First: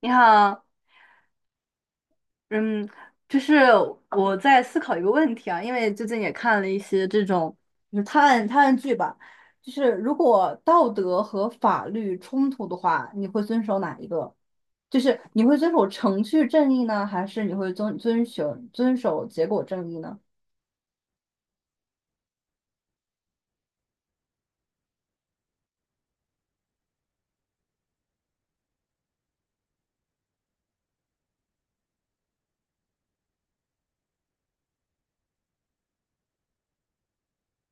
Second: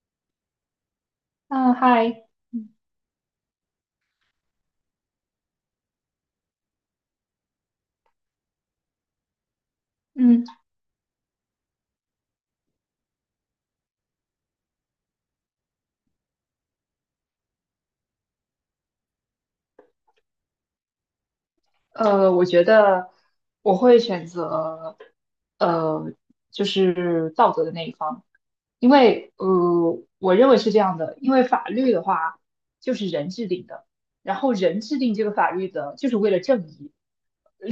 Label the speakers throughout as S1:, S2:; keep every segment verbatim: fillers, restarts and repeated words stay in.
S1: 你好。
S2: 嗯，嗨，嗯，
S1: 嗯，就是我在思考一个问题啊，因为最近也看了一些这种就是探案探案剧吧，就是如
S2: 嗯
S1: 果道德和法律冲突的话，你会遵守哪一个？就是你会遵守程序正义呢，还是你会遵遵守遵守结果正义呢？
S2: 呃，我觉得我会选择，呃，就是道德的那一方。因为呃，我认为是这样的。因为法律的话就是人制定的，然后人制定这个法律的，就是为了正义。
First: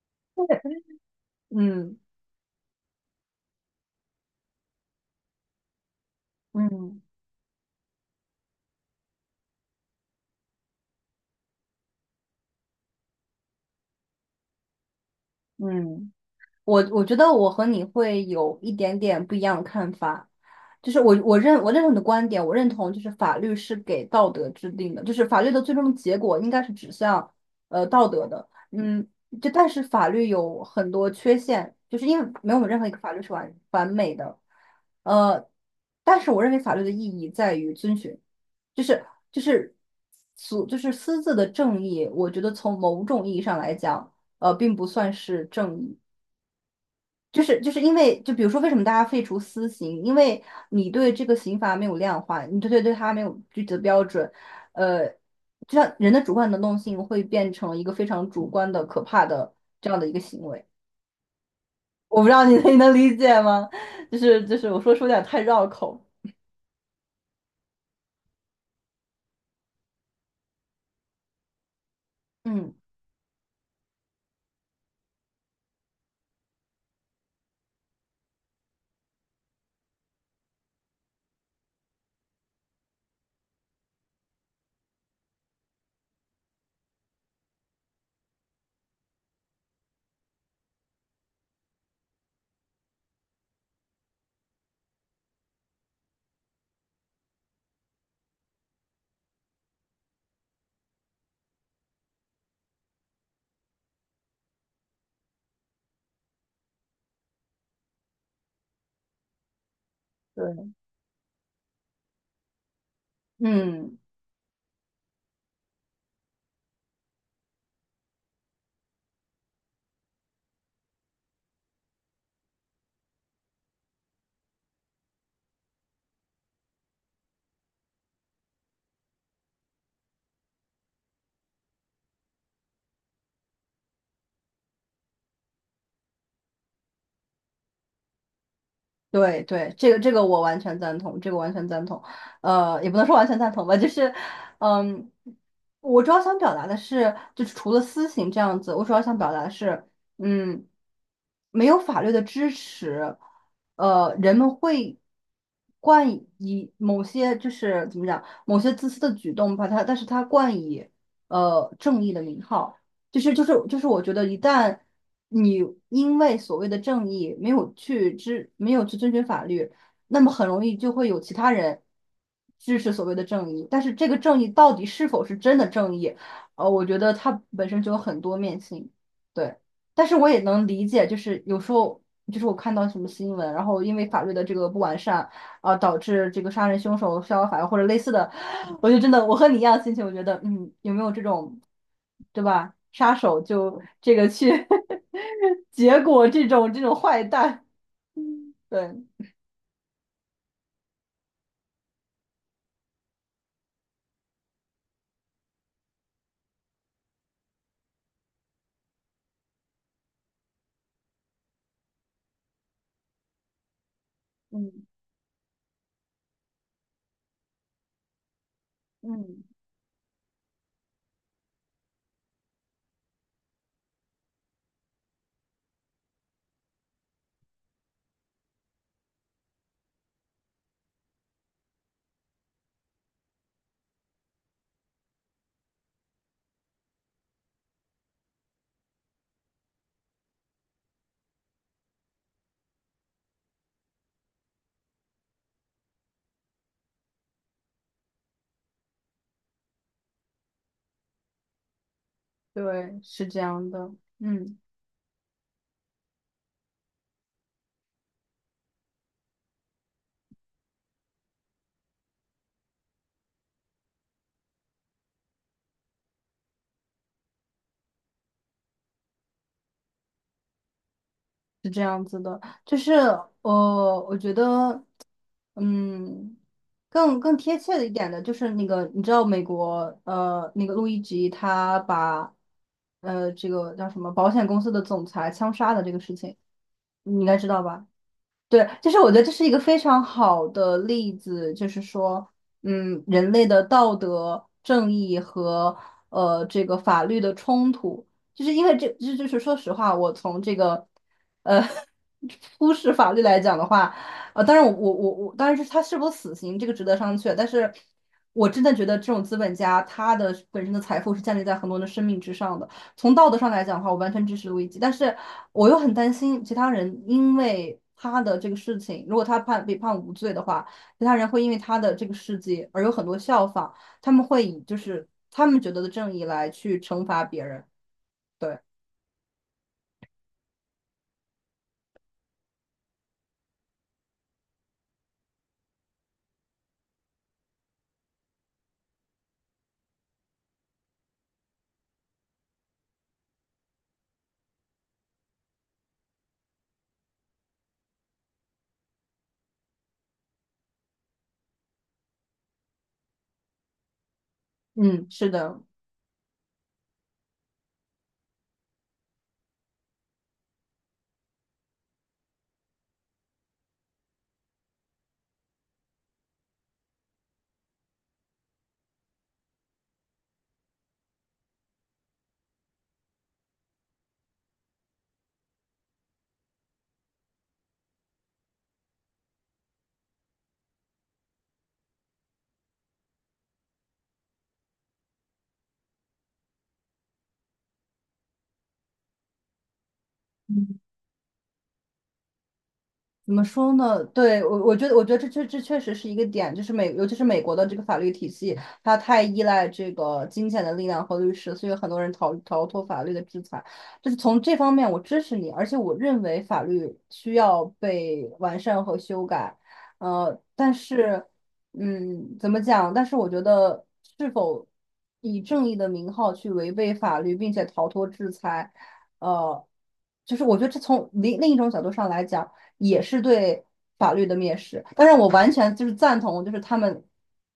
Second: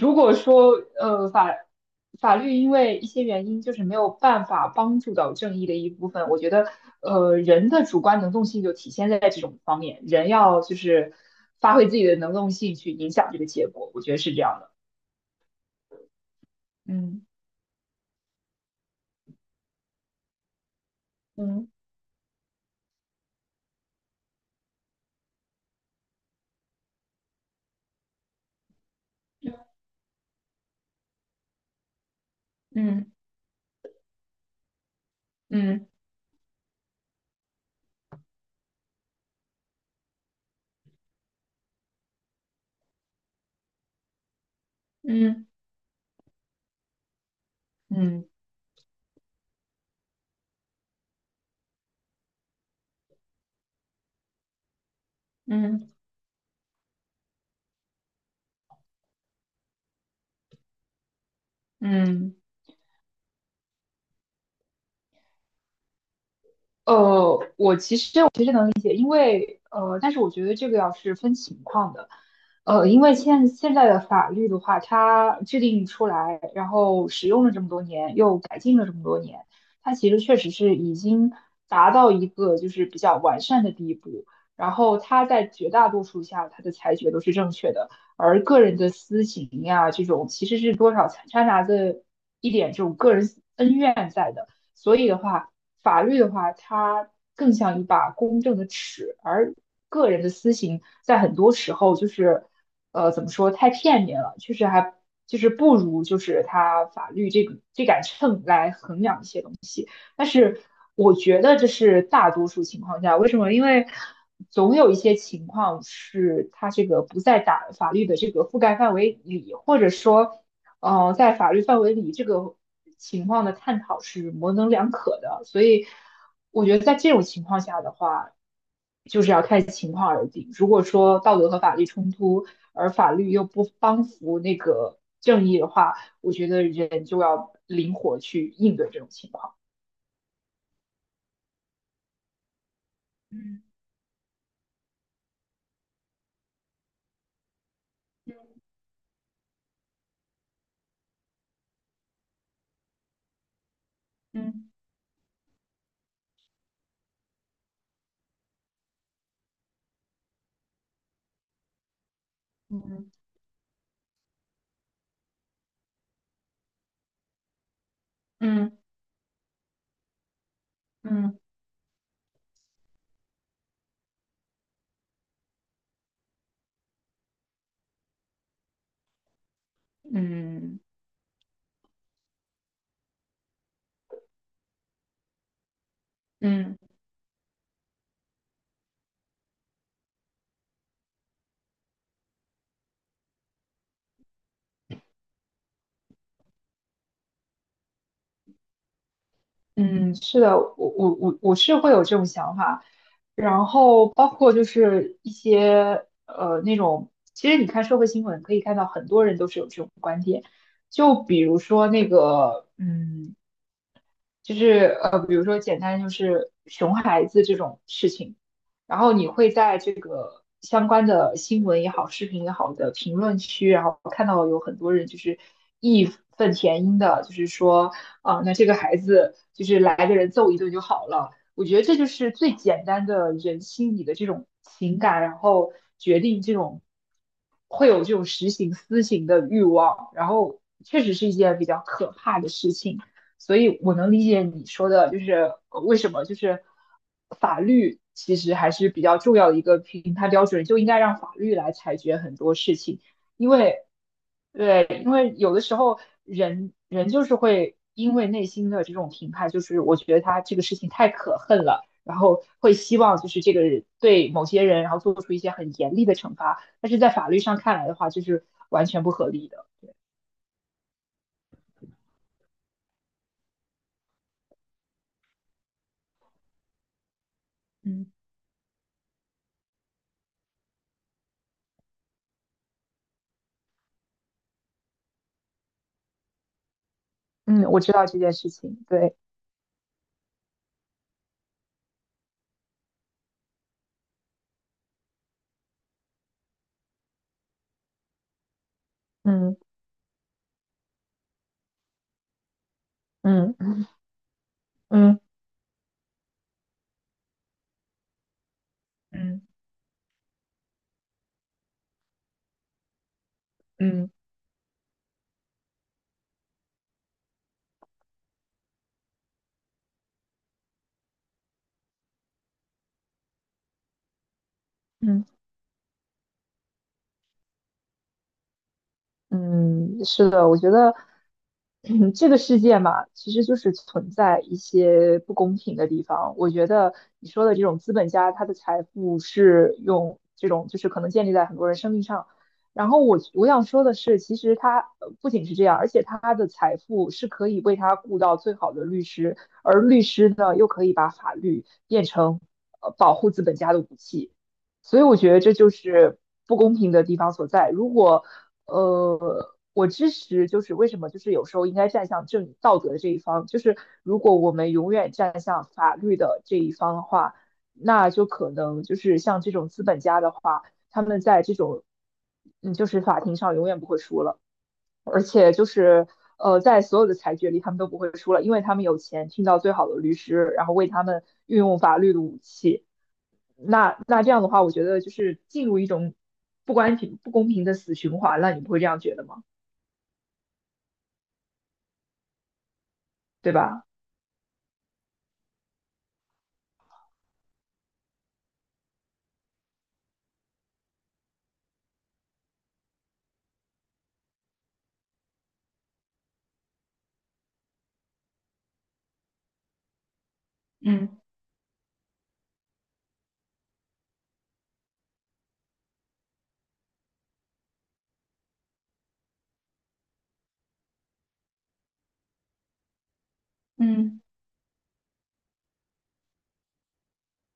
S2: 如果
S1: 对。
S2: 说呃法
S1: 嗯
S2: 法律因为一些原因就是没有办法帮助到正义的一部分，我觉得
S1: 嗯
S2: 呃人的主观能动性就体现在这种方面。人要就是发挥自己的能动性去影响这个结果，我觉得是这样的。
S1: 嗯。我我觉
S2: 嗯
S1: 得我和你会有一点点不一样的看法，就是我我认
S2: 嗯
S1: 我认同你的观点，我认同就是法律是给道德制定的，就是法律的最终的结果应该是指向呃道德的。嗯，就但是法律有很多缺陷，就是因为没有任何一个
S2: 嗯
S1: 法律是完完美的。呃，
S2: 嗯
S1: 但是我认为法律的意义在于遵循，就是就是俗就是私自的正义，我觉得从某种意义上来讲。呃，并不算是
S2: 嗯
S1: 正义。就是就是因
S2: 嗯
S1: 为，
S2: 嗯
S1: 就比如说，为什么大家废除私刑？因为你对这个刑罚没有量化，你对对对它没有具体的标准。呃，就
S2: 嗯
S1: 像人的主观能动性会变成一个非常主观的、可怕的这样的一个行为。我不知
S2: 嗯。
S1: 道你 能你能理解吗？就是就是，我说说有点太绕口。
S2: 呃，呃，但是我觉得这个要是分情况的。
S1: 嗯。
S2: 呃，因为现现在的法律的话，它制定出来，然后使用了这么多年，又改进了这么多年，它其实确实是已经达到一个就是比较完善的地步。然后它在绝大多数下，它的裁决都是正确的。而个人的私情呀，这种其实是多少掺掺杂着一点这种个人恩怨在的。所以的话，法律的话，它更像一把公正的尺，而个人的私刑在很多时候就是，呃，怎么说，太片面了。确实还就是不如就是它法律这个这杆秤来衡量一些东西。但是
S1: 对。
S2: 我觉得这是大多数情况下。为什么？因为
S1: 嗯。
S2: 总有一些情况是它这个不在打法律的这个覆盖范围里，或者说呃，在法律范围里，这个情况的探讨是模棱两可的。所以我觉得在这种情况下的话，就是要看情况而定。如果说道德和法律冲突，而法律又不帮扶那个正义的话，我觉得人就要灵活去应对这种情
S1: 对
S2: 况。
S1: 对，这个这个我完全赞同，这个完全赞同。呃，也不能说完全赞
S2: 嗯
S1: 同吧，就是，嗯，我主要想表达的是，就是除了私刑这样子，我主要想表达的是，嗯，没有法律的支持。呃，人们
S2: 嗯
S1: 会冠以某些就是怎么讲，某些自私的举动，把它，但是它冠以呃正义的名号。
S2: 嗯
S1: 就是就是就是，我觉得一旦你因为所谓的正义没有去知，没
S2: 嗯
S1: 有去遵循法律，那么很容易就会有其
S2: 嗯
S1: 他人支持所谓的正义。但是这个正义到底是否是真的正义？呃，我觉得它本身就有很多面性。对，但是
S2: 嗯
S1: 我也能
S2: 嗯。
S1: 理解，就是有时候就是我看到什么新闻，然后因为法律的这个不完善。啊、导致这个杀
S2: 嗯
S1: 人凶手逍遥法外或者类似的，我就真的我和你一样的心情，我觉得嗯，有没有这种，对吧？杀手就这个去 结果这种这种坏蛋，对。
S2: 嗯，是的。我我我我是会有这种想法。然后包括就是一些呃那种，其实你看社会新闻可以看到很多人都是有这种观点。就比如说那个嗯就
S1: 嗯
S2: 是呃，比如说简单就是熊孩子这种事情。然后你
S1: 嗯。
S2: 会在这个相关的新闻也好、视频也好的评论区，然后看到有很多人就是义愤填膺的，就是说啊、那这个孩子就是来个人揍一顿就好了。我觉得这就是最简单的人心里的这种情感，然后决定这种会有这种实行私刑的欲望。然后确实是一件比较可怕的事情。所以我能理解你说的，就是呃为什么就是法律其实还是比较重要的一个评判标准，就应该让法律来裁决很多事
S1: 对。
S2: 情，
S1: 是这
S2: 因
S1: 样
S2: 为
S1: 的。嗯，
S2: 对。因为有的时候人人就是会因为内心的这种评判，就是我觉得他这个事情太可恨了，然后会希望就是这个人对某些人，然后做出一些很严厉的惩罚，但是在法律上看来的话，就是完全不合理的。
S1: 是这样子的，就是呃，我觉得。嗯。更更贴切的一
S2: 嗯
S1: 点的就是那个，你知道美国呃那个路易吉他把呃这个叫什么保险公司的总裁枪杀的这个事情，你应该知道
S2: 嗯，我
S1: 吧？
S2: 知道这件事
S1: 对，
S2: 情。
S1: 就是我
S2: 对。
S1: 觉得这是一个非常好的例子。就是说，嗯，人类的道德、正义和呃这个法律的冲突。就是因为这，这就是说
S2: 嗯。
S1: 实话，我从这个呃 忽视法律来
S2: 嗯
S1: 讲的
S2: 嗯
S1: 话。呃，当然我我我
S2: 嗯
S1: 我，当然是他是否死刑这个值得商榷，但是我真的觉得这种资
S2: 嗯
S1: 本家他的本身的财富是建立在很多人的生命之上的。从道德上来讲的话，我
S2: 嗯
S1: 完全支持路易吉，但是我又很担心其他人，因为他的这个事情，如果他判被判无罪的话，其他人会因为他的这个事迹而有很多效仿，他们会以就是
S2: 嗯，
S1: 他们觉得的正义来去惩罚别人。对。
S2: 嗯，是的，我觉得，嗯这个世界嘛，其实就是存在一些不公平的地方。我觉得你说的这种资本家，他的财富是用这种，就是可能建立在很多人生命上。然后我我想说的是，其实他呃不仅是这样，而且他的财富是可以为他雇到最好的律师，而律师呢，又可以把法律变成呃保护资本家的武器。所以
S1: 嗯。
S2: 我
S1: 是
S2: 觉得这
S1: 的。
S2: 就是不公平的地方所在。如果呃，我支持，就是为什么，就是有时候应该站向正道德的这一方。就是如果我们永远站向法律的这一方的话，那就可能就是像这种资本家的话，他们在这种嗯，就是法庭上永远不会输了。而且就是呃，在所有的裁决里，他们都不会输了，因为他们有钱，听到最好的律师，然后为他们运用法律的武器。那那这样的话，我觉得就是进入一种不公平不公平的死循环了，你不会这样觉得吗？
S1: 怎么
S2: 对
S1: 说
S2: 吧？
S1: 呢？对，我，我觉得，我觉得这确这确实是一个点，就是美，尤其是美国的这个法律体系，它太依赖这个金钱的力量和律师，所以很多人逃逃脱法律的制裁。就是从这方面，我支持你，而且我认为法律需要被完善和修改。呃，但
S2: 嗯
S1: 是，嗯，怎么讲？但是我觉得，是否以正义的名号去违背法律，并且逃脱制裁，呃，就是我觉得这从另另一种角度上来讲。也是对法
S2: 嗯
S1: 律的蔑视。但是我完全就是赞同，就是他们，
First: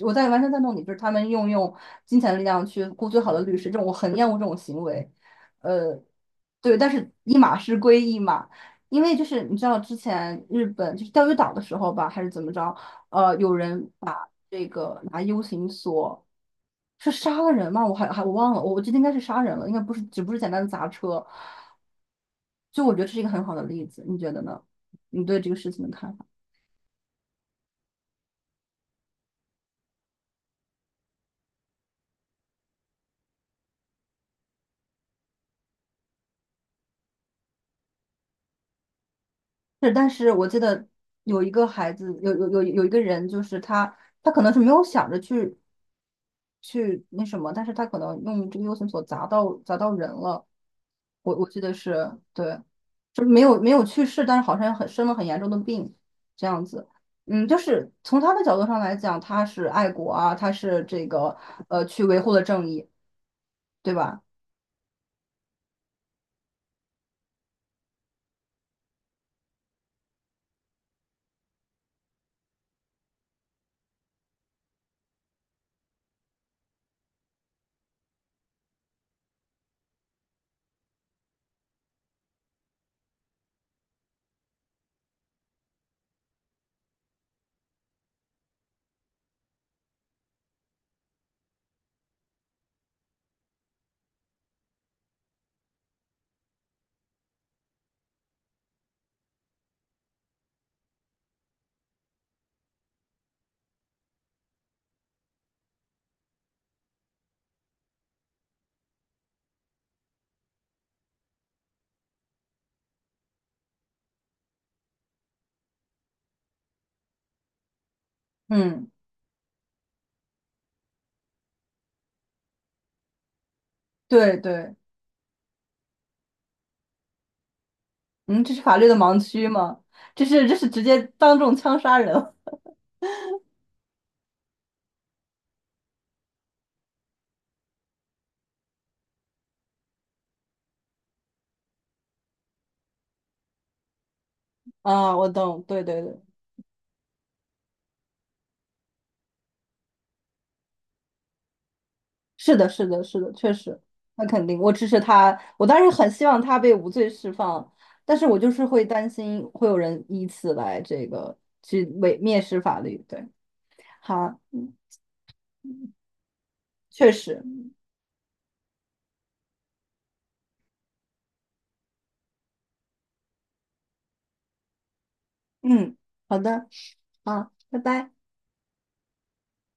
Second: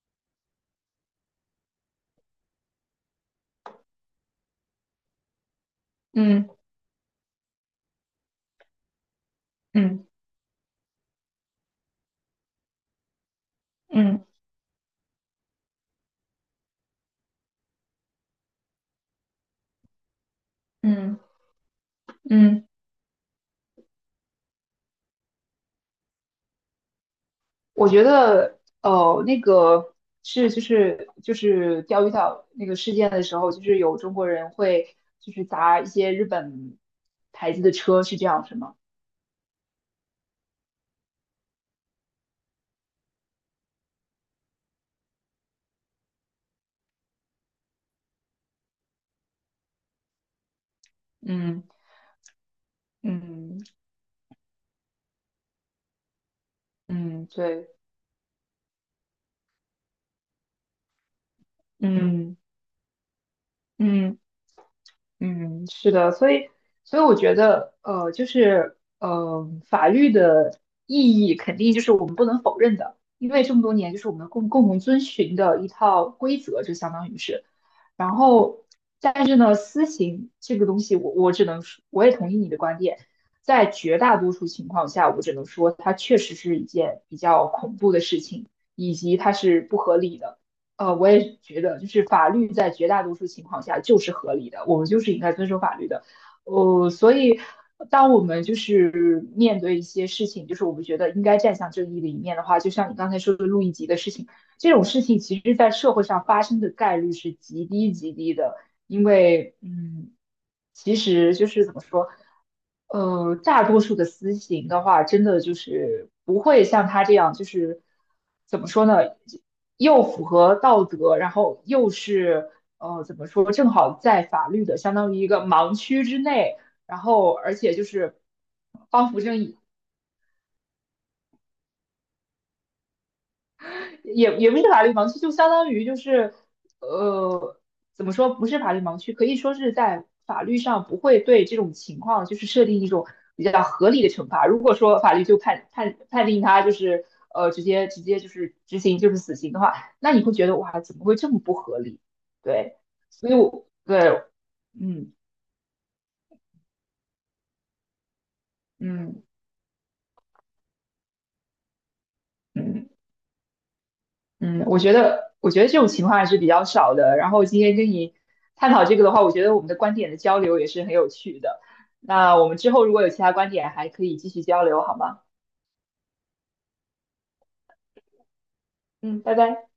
S1: 我在完全赞同你，就是他们用用金钱的力量去雇最好的律师，这种我很厌恶这种行为。呃，
S2: 嗯
S1: 对，但是一码事归一码。因为就是你知道之
S2: 嗯
S1: 前日本就是钓鱼岛的时候吧，还是怎么着，呃，有人
S2: 嗯嗯
S1: 把这个拿 U 型锁。是杀了人吗？我还还我忘了，我我记得应该是杀人了，应该不是，只不是简单的砸
S2: 嗯。嗯
S1: 车。
S2: 嗯嗯
S1: 就我觉得这是一个很好的例子，你觉得呢？你对这个事情的看法。
S2: 我觉得，呃，那个是就是就是钓鱼岛那个事件的时候，就是有中国人会就是砸一些日本牌子的车，是这样是吗？
S1: 是，但是我记得有一个孩子，有有有有一个人，就是他，他可能是没有想着去去那什么，但是他可能用这个 U 型锁砸到砸到人了。我我记
S2: 嗯
S1: 得是对。就是没
S2: 嗯
S1: 有没有去世，但是好像很生了很严重的病这样子。
S2: 嗯，
S1: 嗯。就
S2: 对。
S1: 是从他的角度上来讲，他是爱国啊，他是这个呃
S2: 嗯
S1: 去维护
S2: 嗯。
S1: 了正义，对
S2: 嗯。
S1: 吧？
S2: 嗯，是的。所以，所以我觉得，呃，就是，呃，法律的意义肯定就是我们不能否认的，因为这么多年就是我们共共同遵循的一套规则，就相当于是。然后，但是呢，私刑这个东西我，我只能说，我也同意你的观点。在绝大多数情况下，我只能说它确实是一件比较恐怖的事情，以及它是不合理的。呃，我也觉得，就是法律在绝大多数情况下就是合理的，我们就是应该遵守法律的。呃，所以当我们就是面对一些事情，就是我们觉得应该站向正义的一面的话，就像你刚才说的路易吉的事情，这种事情其实在社会上发生的概率是极低极低的。因为嗯，其实就是怎么说，呃，大多数的私刑的话，真的就是不会像他这样，就是怎么说
S1: 嗯。
S2: 呢，又符合道德，然后又是呃怎么说，正好在
S1: 对
S2: 法律
S1: 对。
S2: 的相当于一个盲区之内，然后而且就是
S1: 嗯，这是法律的
S2: 帮
S1: 盲
S2: 扶正
S1: 区
S2: 义。
S1: 吗？这是这是直接当众枪杀人
S2: 也也不是法律盲区，就相当于就是呃，怎么说，不是法律盲区，可以说是在法律上不会对这种情况就是设定一种比较合理的惩罚。如果 说法
S1: 啊！
S2: 律
S1: 我
S2: 就
S1: 懂。
S2: 判
S1: 对
S2: 判
S1: 对对。
S2: 判定他就是呃直接直接就是执行就是死刑的话，那你会觉得哇，怎么会这么不合理？
S1: 是的。
S2: 对，
S1: 是的。是
S2: 所
S1: 的。
S2: 以
S1: 确
S2: 我
S1: 实。
S2: 对。
S1: 那肯定，我支持
S2: 嗯
S1: 他。我当时很希望他被无罪释放，但是我就是会担
S2: 嗯
S1: 心会有人以此来这个去伪蔑视法
S2: 嗯。
S1: 律。对。好。
S2: 嗯，
S1: 嗯。
S2: 我觉得，我觉得这种情况还是比较少
S1: 确
S2: 的。然
S1: 实。
S2: 后今天跟你探讨这个的话，我觉得我们的观点的交流也是很有趣的。那我们之后如果有其他观点，还可以继续交流，好吗？
S1: 嗯。好的。好，拜拜。
S2: 嗯，拜拜。